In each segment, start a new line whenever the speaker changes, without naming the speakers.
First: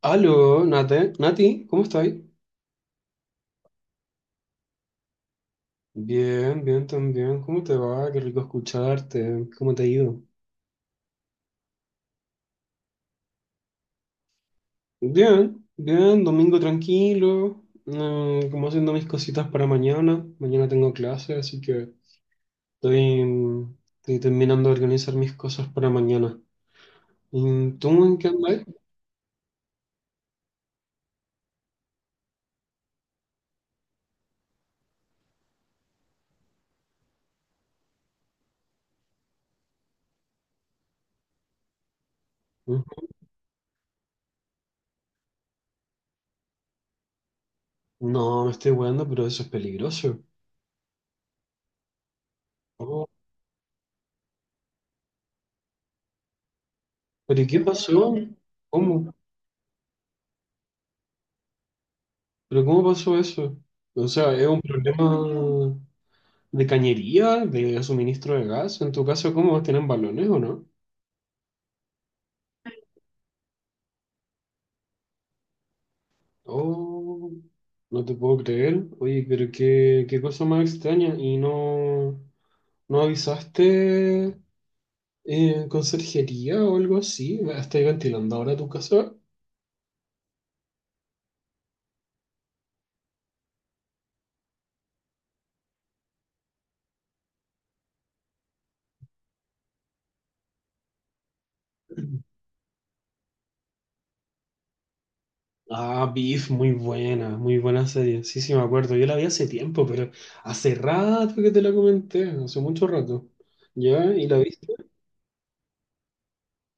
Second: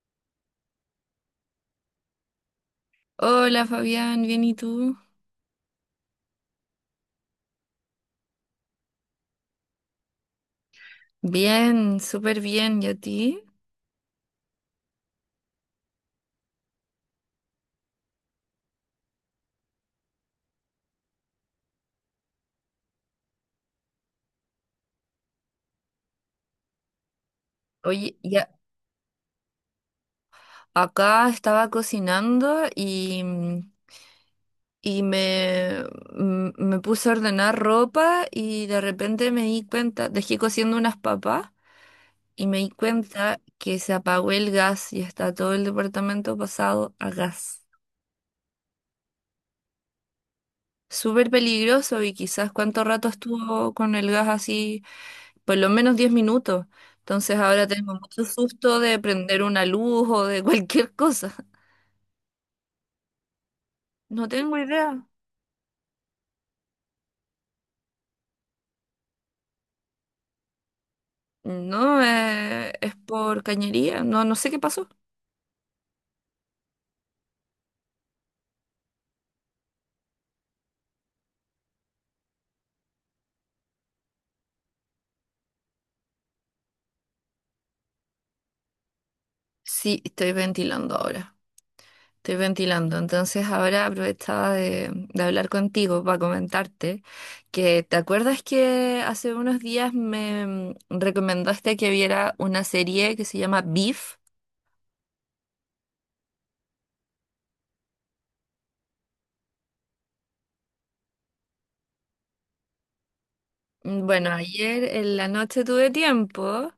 Aló, Nate, Nati, ¿cómo estás?
Hola Fabián, ¿bien y tú?
Bien, bien también. ¿Cómo te va? Qué rico escucharte. ¿Cómo te ha ido?
Bien, súper bien, ¿y a ti?
Bien, bien, domingo tranquilo. Como haciendo mis cositas para mañana. Mañana tengo clase, así que estoy, estoy terminando de organizar mis cosas para mañana. ¿Y tú
Oye,
en qué
ya
andas?
acá estaba cocinando y, y me, me puse a ordenar ropa y de repente me di cuenta, dejé cociendo unas papas y me di
Ujú.
cuenta que se apagó el gas y está todo el departamento pasado a gas.
No, me estoy weando, pero eso es peligroso.
Súper peligroso y quizás cuánto
Oh,
rato estuvo con el gas así, por lo menos 10 minutos. Entonces
¿pero y qué
ahora tengo
pasó?
mucho susto de
¿Cómo?
prender una luz o de cualquier cosa.
¿Pero cómo pasó eso? O
No
sea, es
tengo
un
idea.
problema. ¿De cañería? ¿De suministro de gas? ¿En tu caso cómo tienen balones o no?
No, es por cañería. No sé qué pasó.
Oh, no te puedo creer. Oye, pero qué, qué cosa más extraña. ¿Y no, no avisaste conserjería o algo así? ¿Estáis ventilando ahora tu casa?
Sí, estoy ventilando ahora. Estoy ventilando. Entonces ahora aprovechaba de hablar contigo para comentarte que ¿te acuerdas que hace unos días me recomendaste que viera una serie que se llama Beef?
Ah, Beef, muy buena serie. Sí, sí, me acuerdo. Yo la vi hace tiempo, pero hace rato que te la comenté, hace mucho rato. ¿Ya?
Mm,
¿Y
Bueno,
la viste?
ayer en la noche tuve tiempo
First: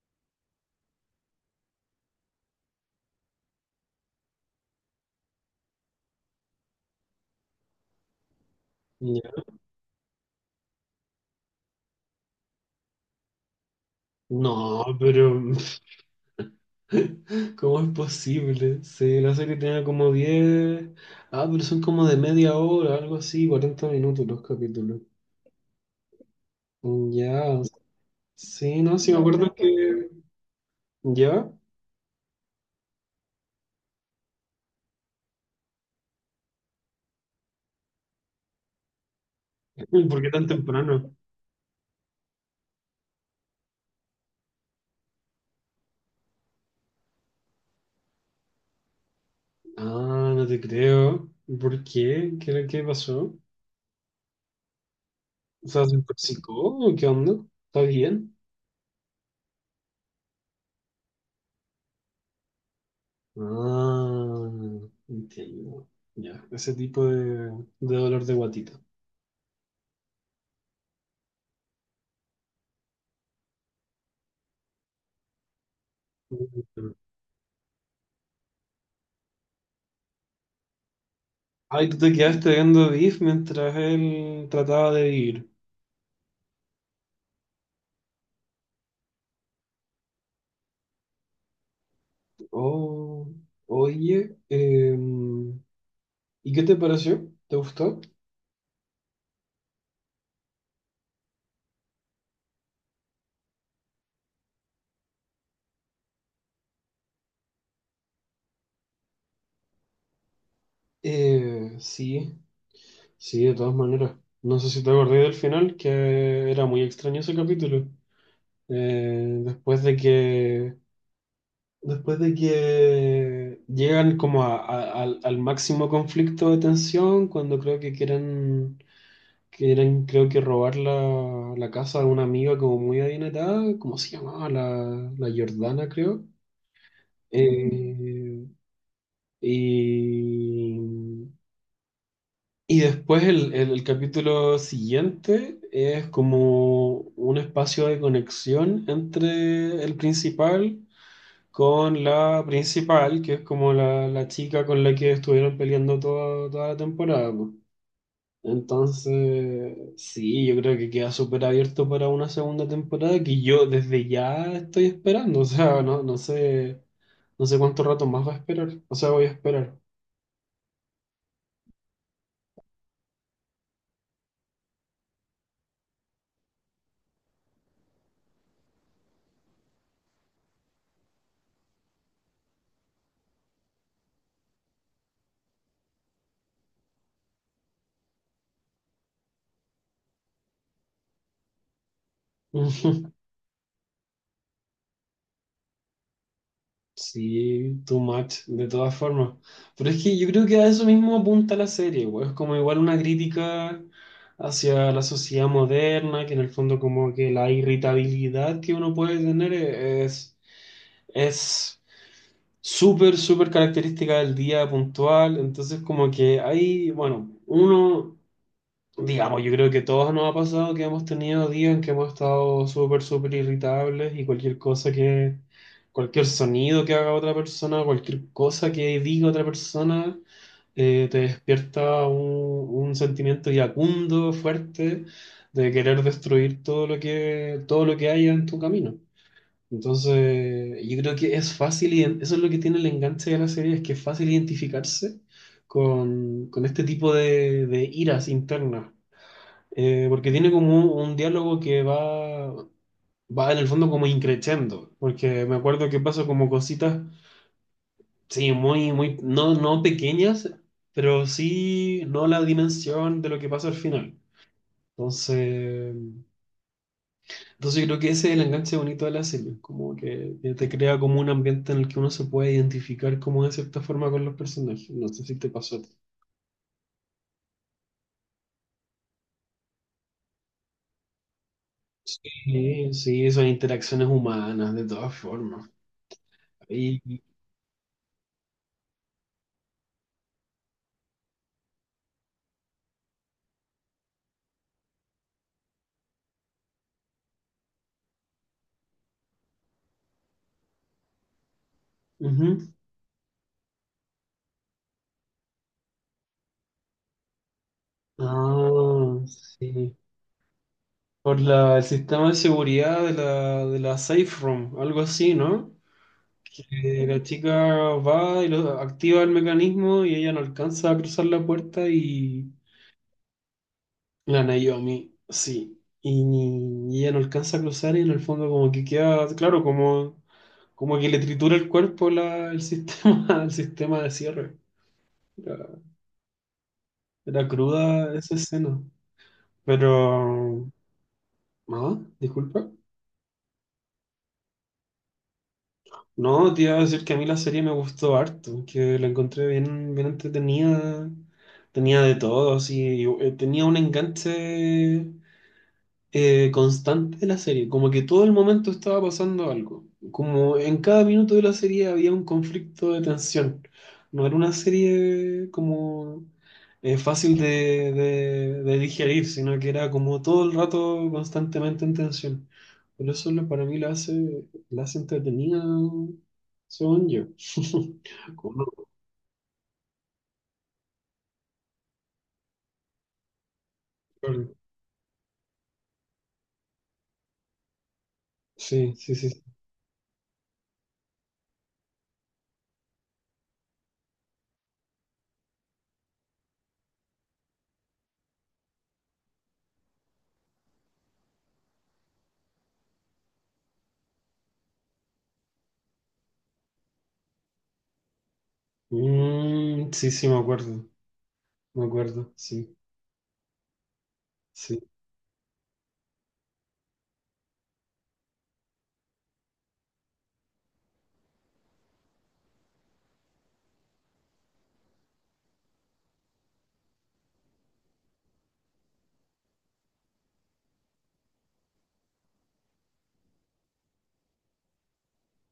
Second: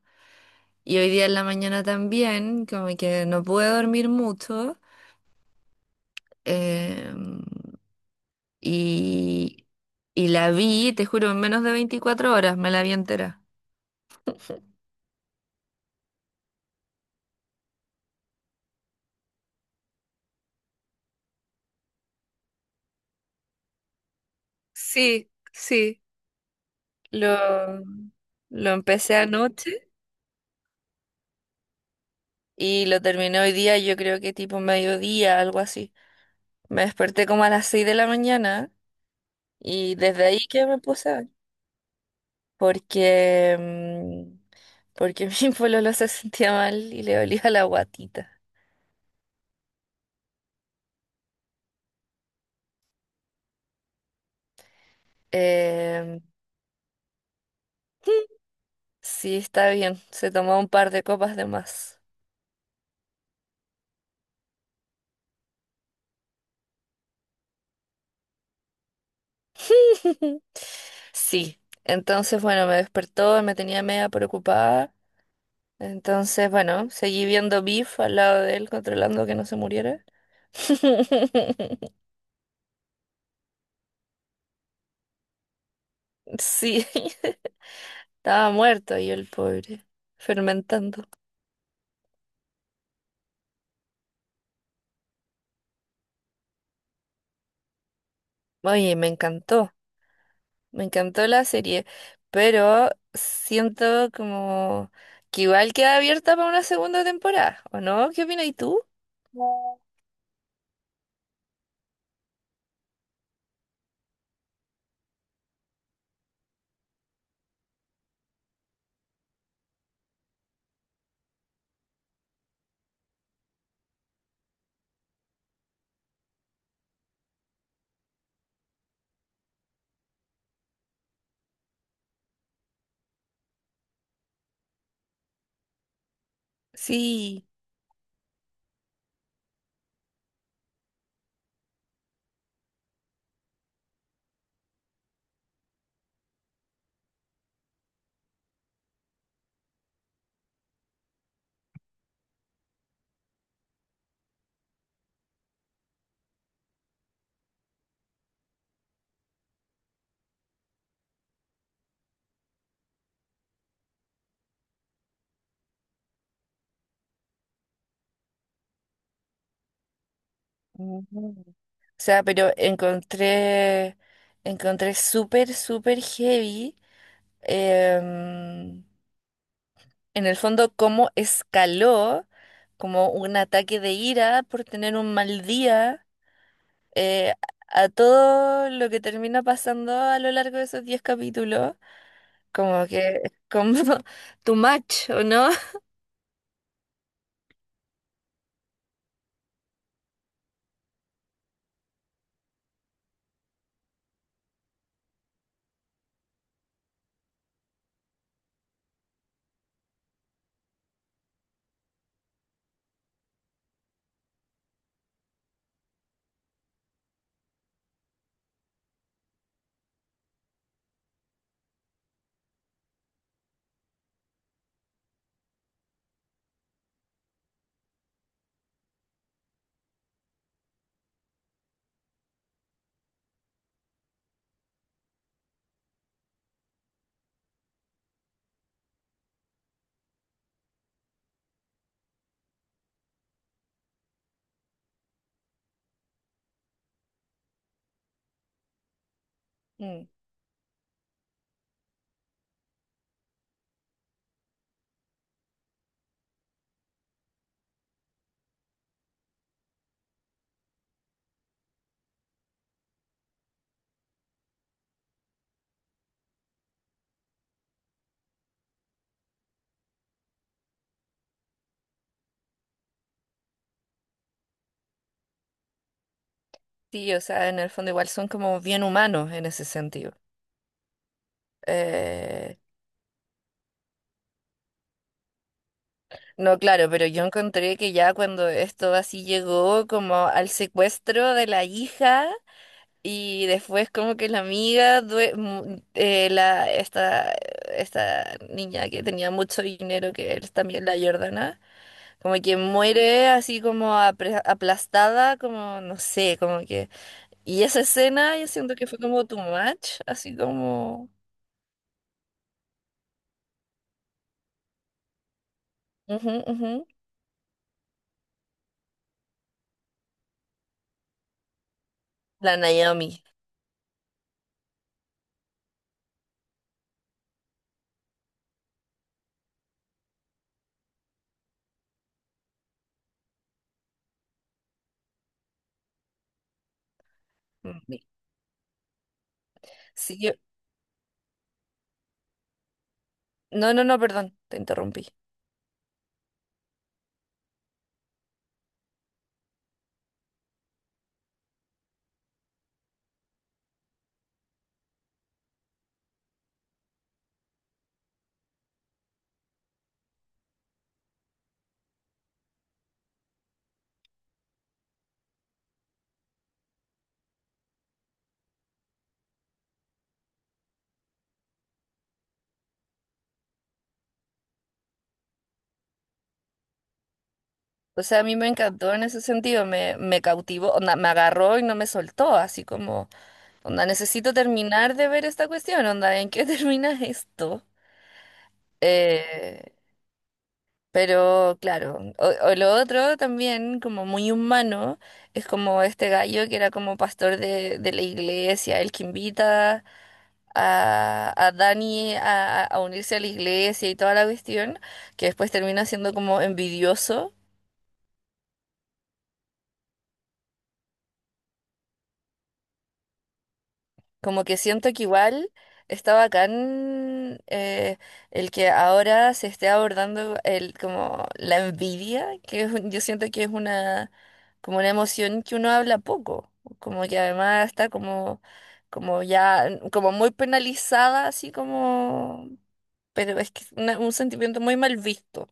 y hoy día en la mañana también, como que no pude dormir mucho eh,
Ya.
y, y la vi, te juro, en menos de 24 horas me la vi entera.
No, pero ¿cómo es posible? Sí, la serie tenía como 10. Ah, pero son como de media hora, algo así, 40 minutos los capítulos.
Sí, sí,
Mm, ya.
lo, lo
Sí, no, sí
empecé
me No, no acuerdo
anoche
que... ¿Ya?
y lo terminé hoy día, yo creo que tipo mediodía, algo así. Me desperté como a las 6 de la mañana y
¿Por
desde
qué
ahí
tan
que me puse
temprano?
a ver. Porque, porque mi pololo se sentía mal y le dolía la guatita.
Ah, no te creo. ¿Por qué? ¿ qué pasó? O sea, ¿se
Em,
intoxicó? O ¿qué onda? ¿Está bien?
sí, está bien, se tomó un par de copas de más.
Ah, entiendo. Ya, ese tipo de dolor de guatita.
Sí, entonces bueno, me despertó, me tenía media preocupada. Entonces, bueno, seguí viendo Beef al lado de él, controlando que no se muriera.
Ay, tú te quedaste viendo Beef mientras él trataba de vivir.
Sí, estaba muerto y el pobre, fermentando.
Oh, oye, ¿y qué te pareció? ¿Te gustó?
Oye, me encantó. Me encantó la serie, pero siento como que igual queda abierta para una segunda temporada, ¿o no? ¿Qué opinas tú?
Sí, sí, de todas maneras. No sé si te acordé del final, que era muy extraño ese capítulo. Después de que, después de que llegan como al al, máximo conflicto de tensión, cuando creo que quieren que eran, creo que robar la, la casa de una amiga como muy adinerada, ¿cómo se llamaba? La, la Jordana, creo.
Sí.
Eh, y, y después el, el capítulo siguiente es como un espacio de conexión entre el principal con la principal, que es como la chica con la que estuvieron peleando toda, toda la temporada. Po. Entonces, sí, yo creo que queda súper abierto para una segunda temporada que yo desde ya estoy esperando. O sea, no, no sé, no sé cuánto rato más va a esperar. O sea, voy a esperar.
Mm. O sea, pero encontré súper, súper heavy, em, en el fondo, cómo escaló como un ataque de ira por tener un mal día, eh, a todo lo que termina pasando a lo largo de esos 10 capítulos. Como que es como too much, ¿o no?
Sí, too much, de todas formas. Pero es que yo creo que a eso mismo apunta la serie, güey. Es como igual una crítica hacia la sociedad moderna, que en el fondo como que la irritabilidad que uno puede tener es súper, súper característica del día puntual. Entonces, como que hay, bueno, uno, digamos, yo creo que todos nos ha pasado que hemos tenido días en que hemos estado súper, súper irritables y cualquier cosa que, cualquier sonido que haga otra persona, cualquier cosa que diga otra persona, te despierta un sentimiento iracundo, fuerte, de querer destruir todo lo que haya en tu camino. Entonces, yo creo que es fácil, y eso es lo que tiene el enganche de la serie, es que es fácil identificarse con este tipo de iras internas.
Mm,
Porque tiene como un diálogo que va, va en el fondo como increciendo, porque me acuerdo que pasa como cositas, sí, muy, muy, no, no pequeñas, pero sí no la dimensión de lo que pasa al final. Entonces... Entonces yo creo que ese es el enganche bonito de la serie, como que te crea como un ambiente en el que uno se puede identificar como de cierta forma con los personajes. No sé si te pasó a ti.
Sí, o sea, en el fondo igual son como bien humanos en ese sentido. Eh,
Sí, sí, son interacciones humanas, de todas formas.
no, claro,
Y,
pero yo encontré que ya cuando esto así llegó como al secuestro de la hija y después como que la amiga, esta niña que tenía mucho dinero, que es también la Jordana, como que
ujú.
muere así como aplastada, como no sé, como que... Y esa escena yo siento que fue
Ah,
como too
sí.
much, así como...
Por la, el sistema de seguridad de la Safe Room, algo así, ¿no?
Ujú, ujú.
Que la chica va y activa el mecanismo y ella no alcanza a cruzar la puerta y
La Naomi.
la Naomi, sí. Y, y ella no alcanza a cruzar y en el fondo como que queda, claro, como, como que le tritura el cuerpo la, el sistema, el sistema de cierre. Era, era
Ujú.
cruda esa escena.
Sí, yo-
Pero, no, disculpa.
No, no, no, perdón, te interrumpí.
No, te iba a decir que a mí la serie me gustó harto, que la encontré bien, bien entretenida, tenía de todo, así, y, tenía un enganche constante de la serie, como que todo el momento estaba pasando algo, como en cada minuto de la serie había un conflicto de tensión, no era una serie como fácil de, de digerir, sino que era como todo el rato constantemente en tensión. Por eso para mí la hace entretenida, según yo.
O sea, a mí me
Como...
encantó en ese sentido, me cautivó, onda, me agarró y no me soltó, así como, onda, necesito terminar de ver esta cuestión, onda, ¿en qué termina esto?
Sí, sí, sí. Sí.
Eh, pero claro, o lo otro también, como muy humano, es como este gallo que era como pastor de la iglesia, el que invita a Dani a, a unirse a la iglesia y toda la cuestión, que después termina siendo como envidioso,
Mm, sí, sí, me acuerdo, sí.
como que
Sí.
siento que igual está bacán el que ahora se esté abordando el, como la envidia, que es un- yo siento que es una, como una emoción que uno habla poco, como que además está como, como ya, como muy penalizada, así como... Pero es que es una- un sentimiento muy mal visto.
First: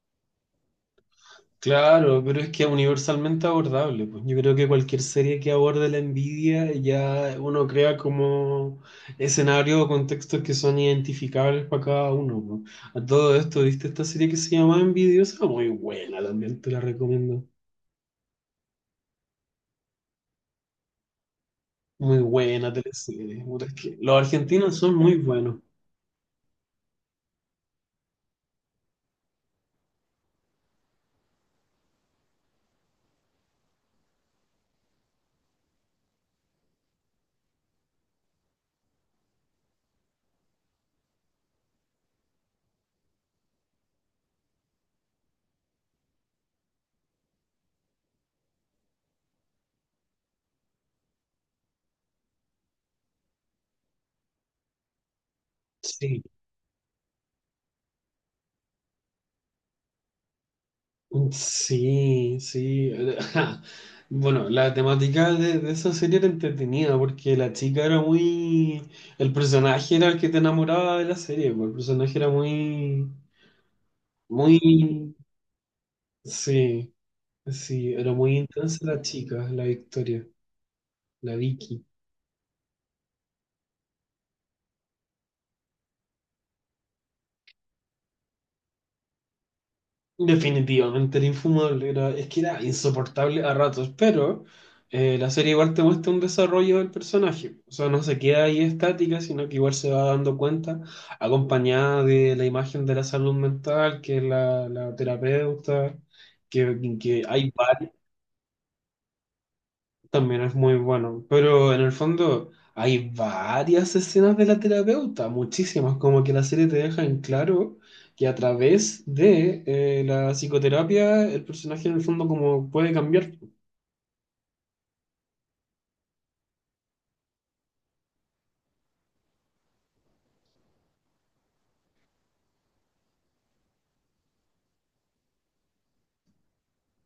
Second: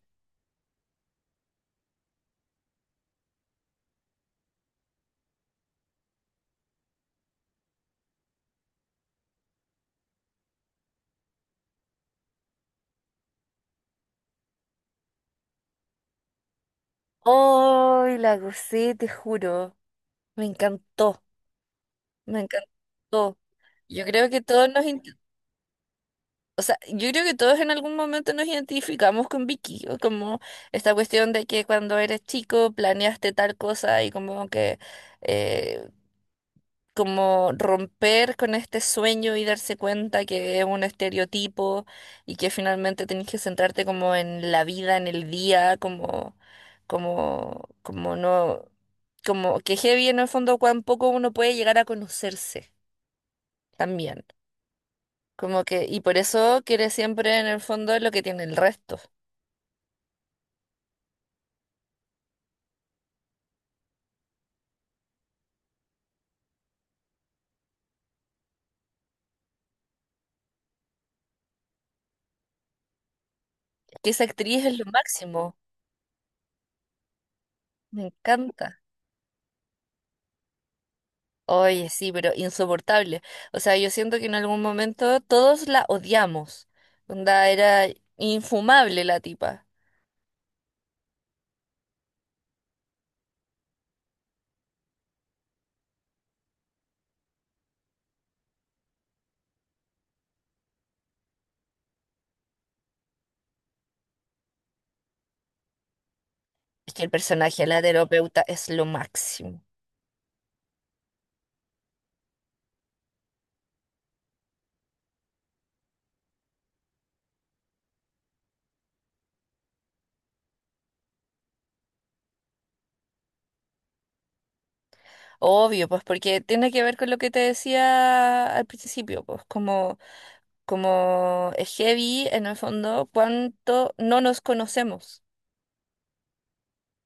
Claro, pero es que es universalmente abordable, pues. Yo creo que cualquier serie que aborde la envidia ya uno crea como escenarios o contextos que son identificables para cada uno, pues. A todo esto, ¿viste esta serie que se llama Envidiosa? Muy buena, también te la recomiendo.
Hoy la gocé, te juro. Me encantó,
Muy
me
buena
encantó.
teleserie. Puta, es que
Yo
los
creo que todos
argentinos
nos,
son
inte-
muy buenos.
o sea, yo creo que todos en algún momento nos identificamos con Vicky, o como esta cuestión de que cuando eres chico planeaste tal cosa y como que eh, como romper con este sueño y darse cuenta que es un estereotipo y que finalmente tenés que centrarte como en la vida, en el día, como no, como que heavy en el fondo cuán poco uno puede llegar a conocerse también. Como que, y por
Sí.
eso quiere siempre en el fondo lo que tiene el resto.
Sí, sí. Bueno, la temática de esa serie era entretenida porque la chica era muy... El personaje era el que te enamoraba de la serie, pues, el personaje era muy...
Que esa actriz es lo
Muy...
máximo.
Sí, sí,
Me
era muy
encanta.
intensa la chica, la Victoria, la Vicky.
Oye, sí, pero insoportable. O sea, yo siento que en algún momento todos la odiamos. Onda, era infumable la tipa.
Definitivamente era infumable, era, es que era insoportable a ratos, pero la serie igual te muestra un desarrollo del personaje, o sea, no se queda ahí estática, sino que igual se va dando cuenta, acompañada de la imagen de la salud mental, que es la, la terapeuta,
Es que el
que hay
personaje de la terapeuta es lo máximo.
también es muy bueno, pero en el fondo hay varias escenas de la terapeuta, muchísimas, como que la serie te deja en claro que a través de la psicoterapia el personaje en el fondo como puede cambiar.
Obvio, pues porque tiene que ver con lo que te decía al principio, pues como, como es heavy en el fondo cuánto no nos conocemos.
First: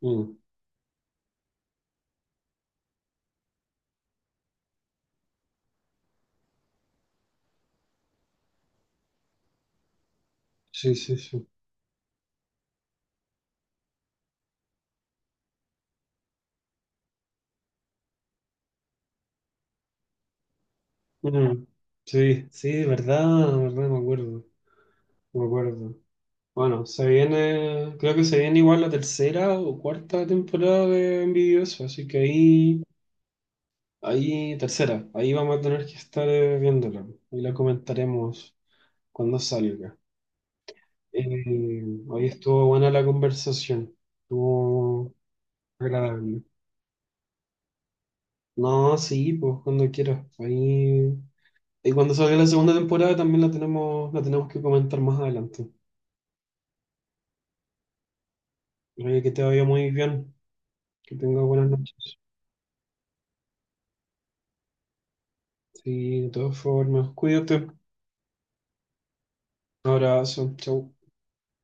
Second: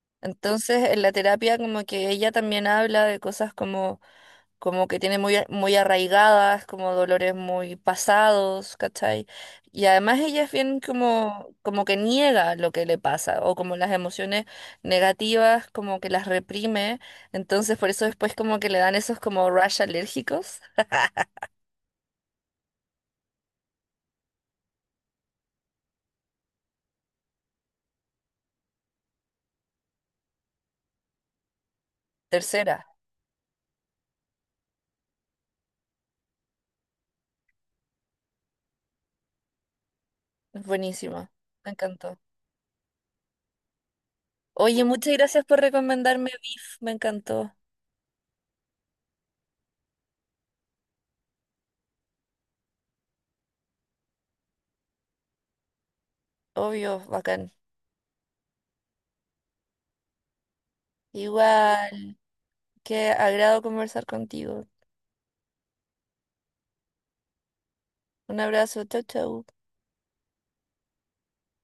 Mm,
Entonces, en la terapia como que ella también habla de cosas como como que tiene muy, muy arraigadas, como dolores muy pasados, ¿cachai? Y además ella es bien
sí, sí, sí.
como, como que niega lo que le pasa, o como las emociones negativas, como que las reprime, entonces por eso después como que le dan esos como rash alérgicos.
Mm, sí, sí, verdad, verdad, me acuerdo, me acuerdo. Bueno, se viene, creo que se viene igual la tercera o cuarta temporada de Envidioso, así que
Tercera,
ahí ahí, tercera, ahí vamos a tener que estar viéndola y la comentaremos cuando salga.
es buenísima, me
Eh,
encantó.
Hoy estuvo buena la conversación,
Oye, muchas
estuvo
gracias por recomendarme
agradable.
Beef, me encantó.
No, sí, pues cuando quieras. Ahí, y cuando salga la segunda temporada también la tenemos que comentar más adelante.
Obvio, bacán.
Oye, que te vaya muy bien, que tengas buenas
Igual,
noches.
qué agrado conversar contigo.
Sí, de todas formas, cuídate.
Un abrazo, chau, chau.
Un abrazo, chau.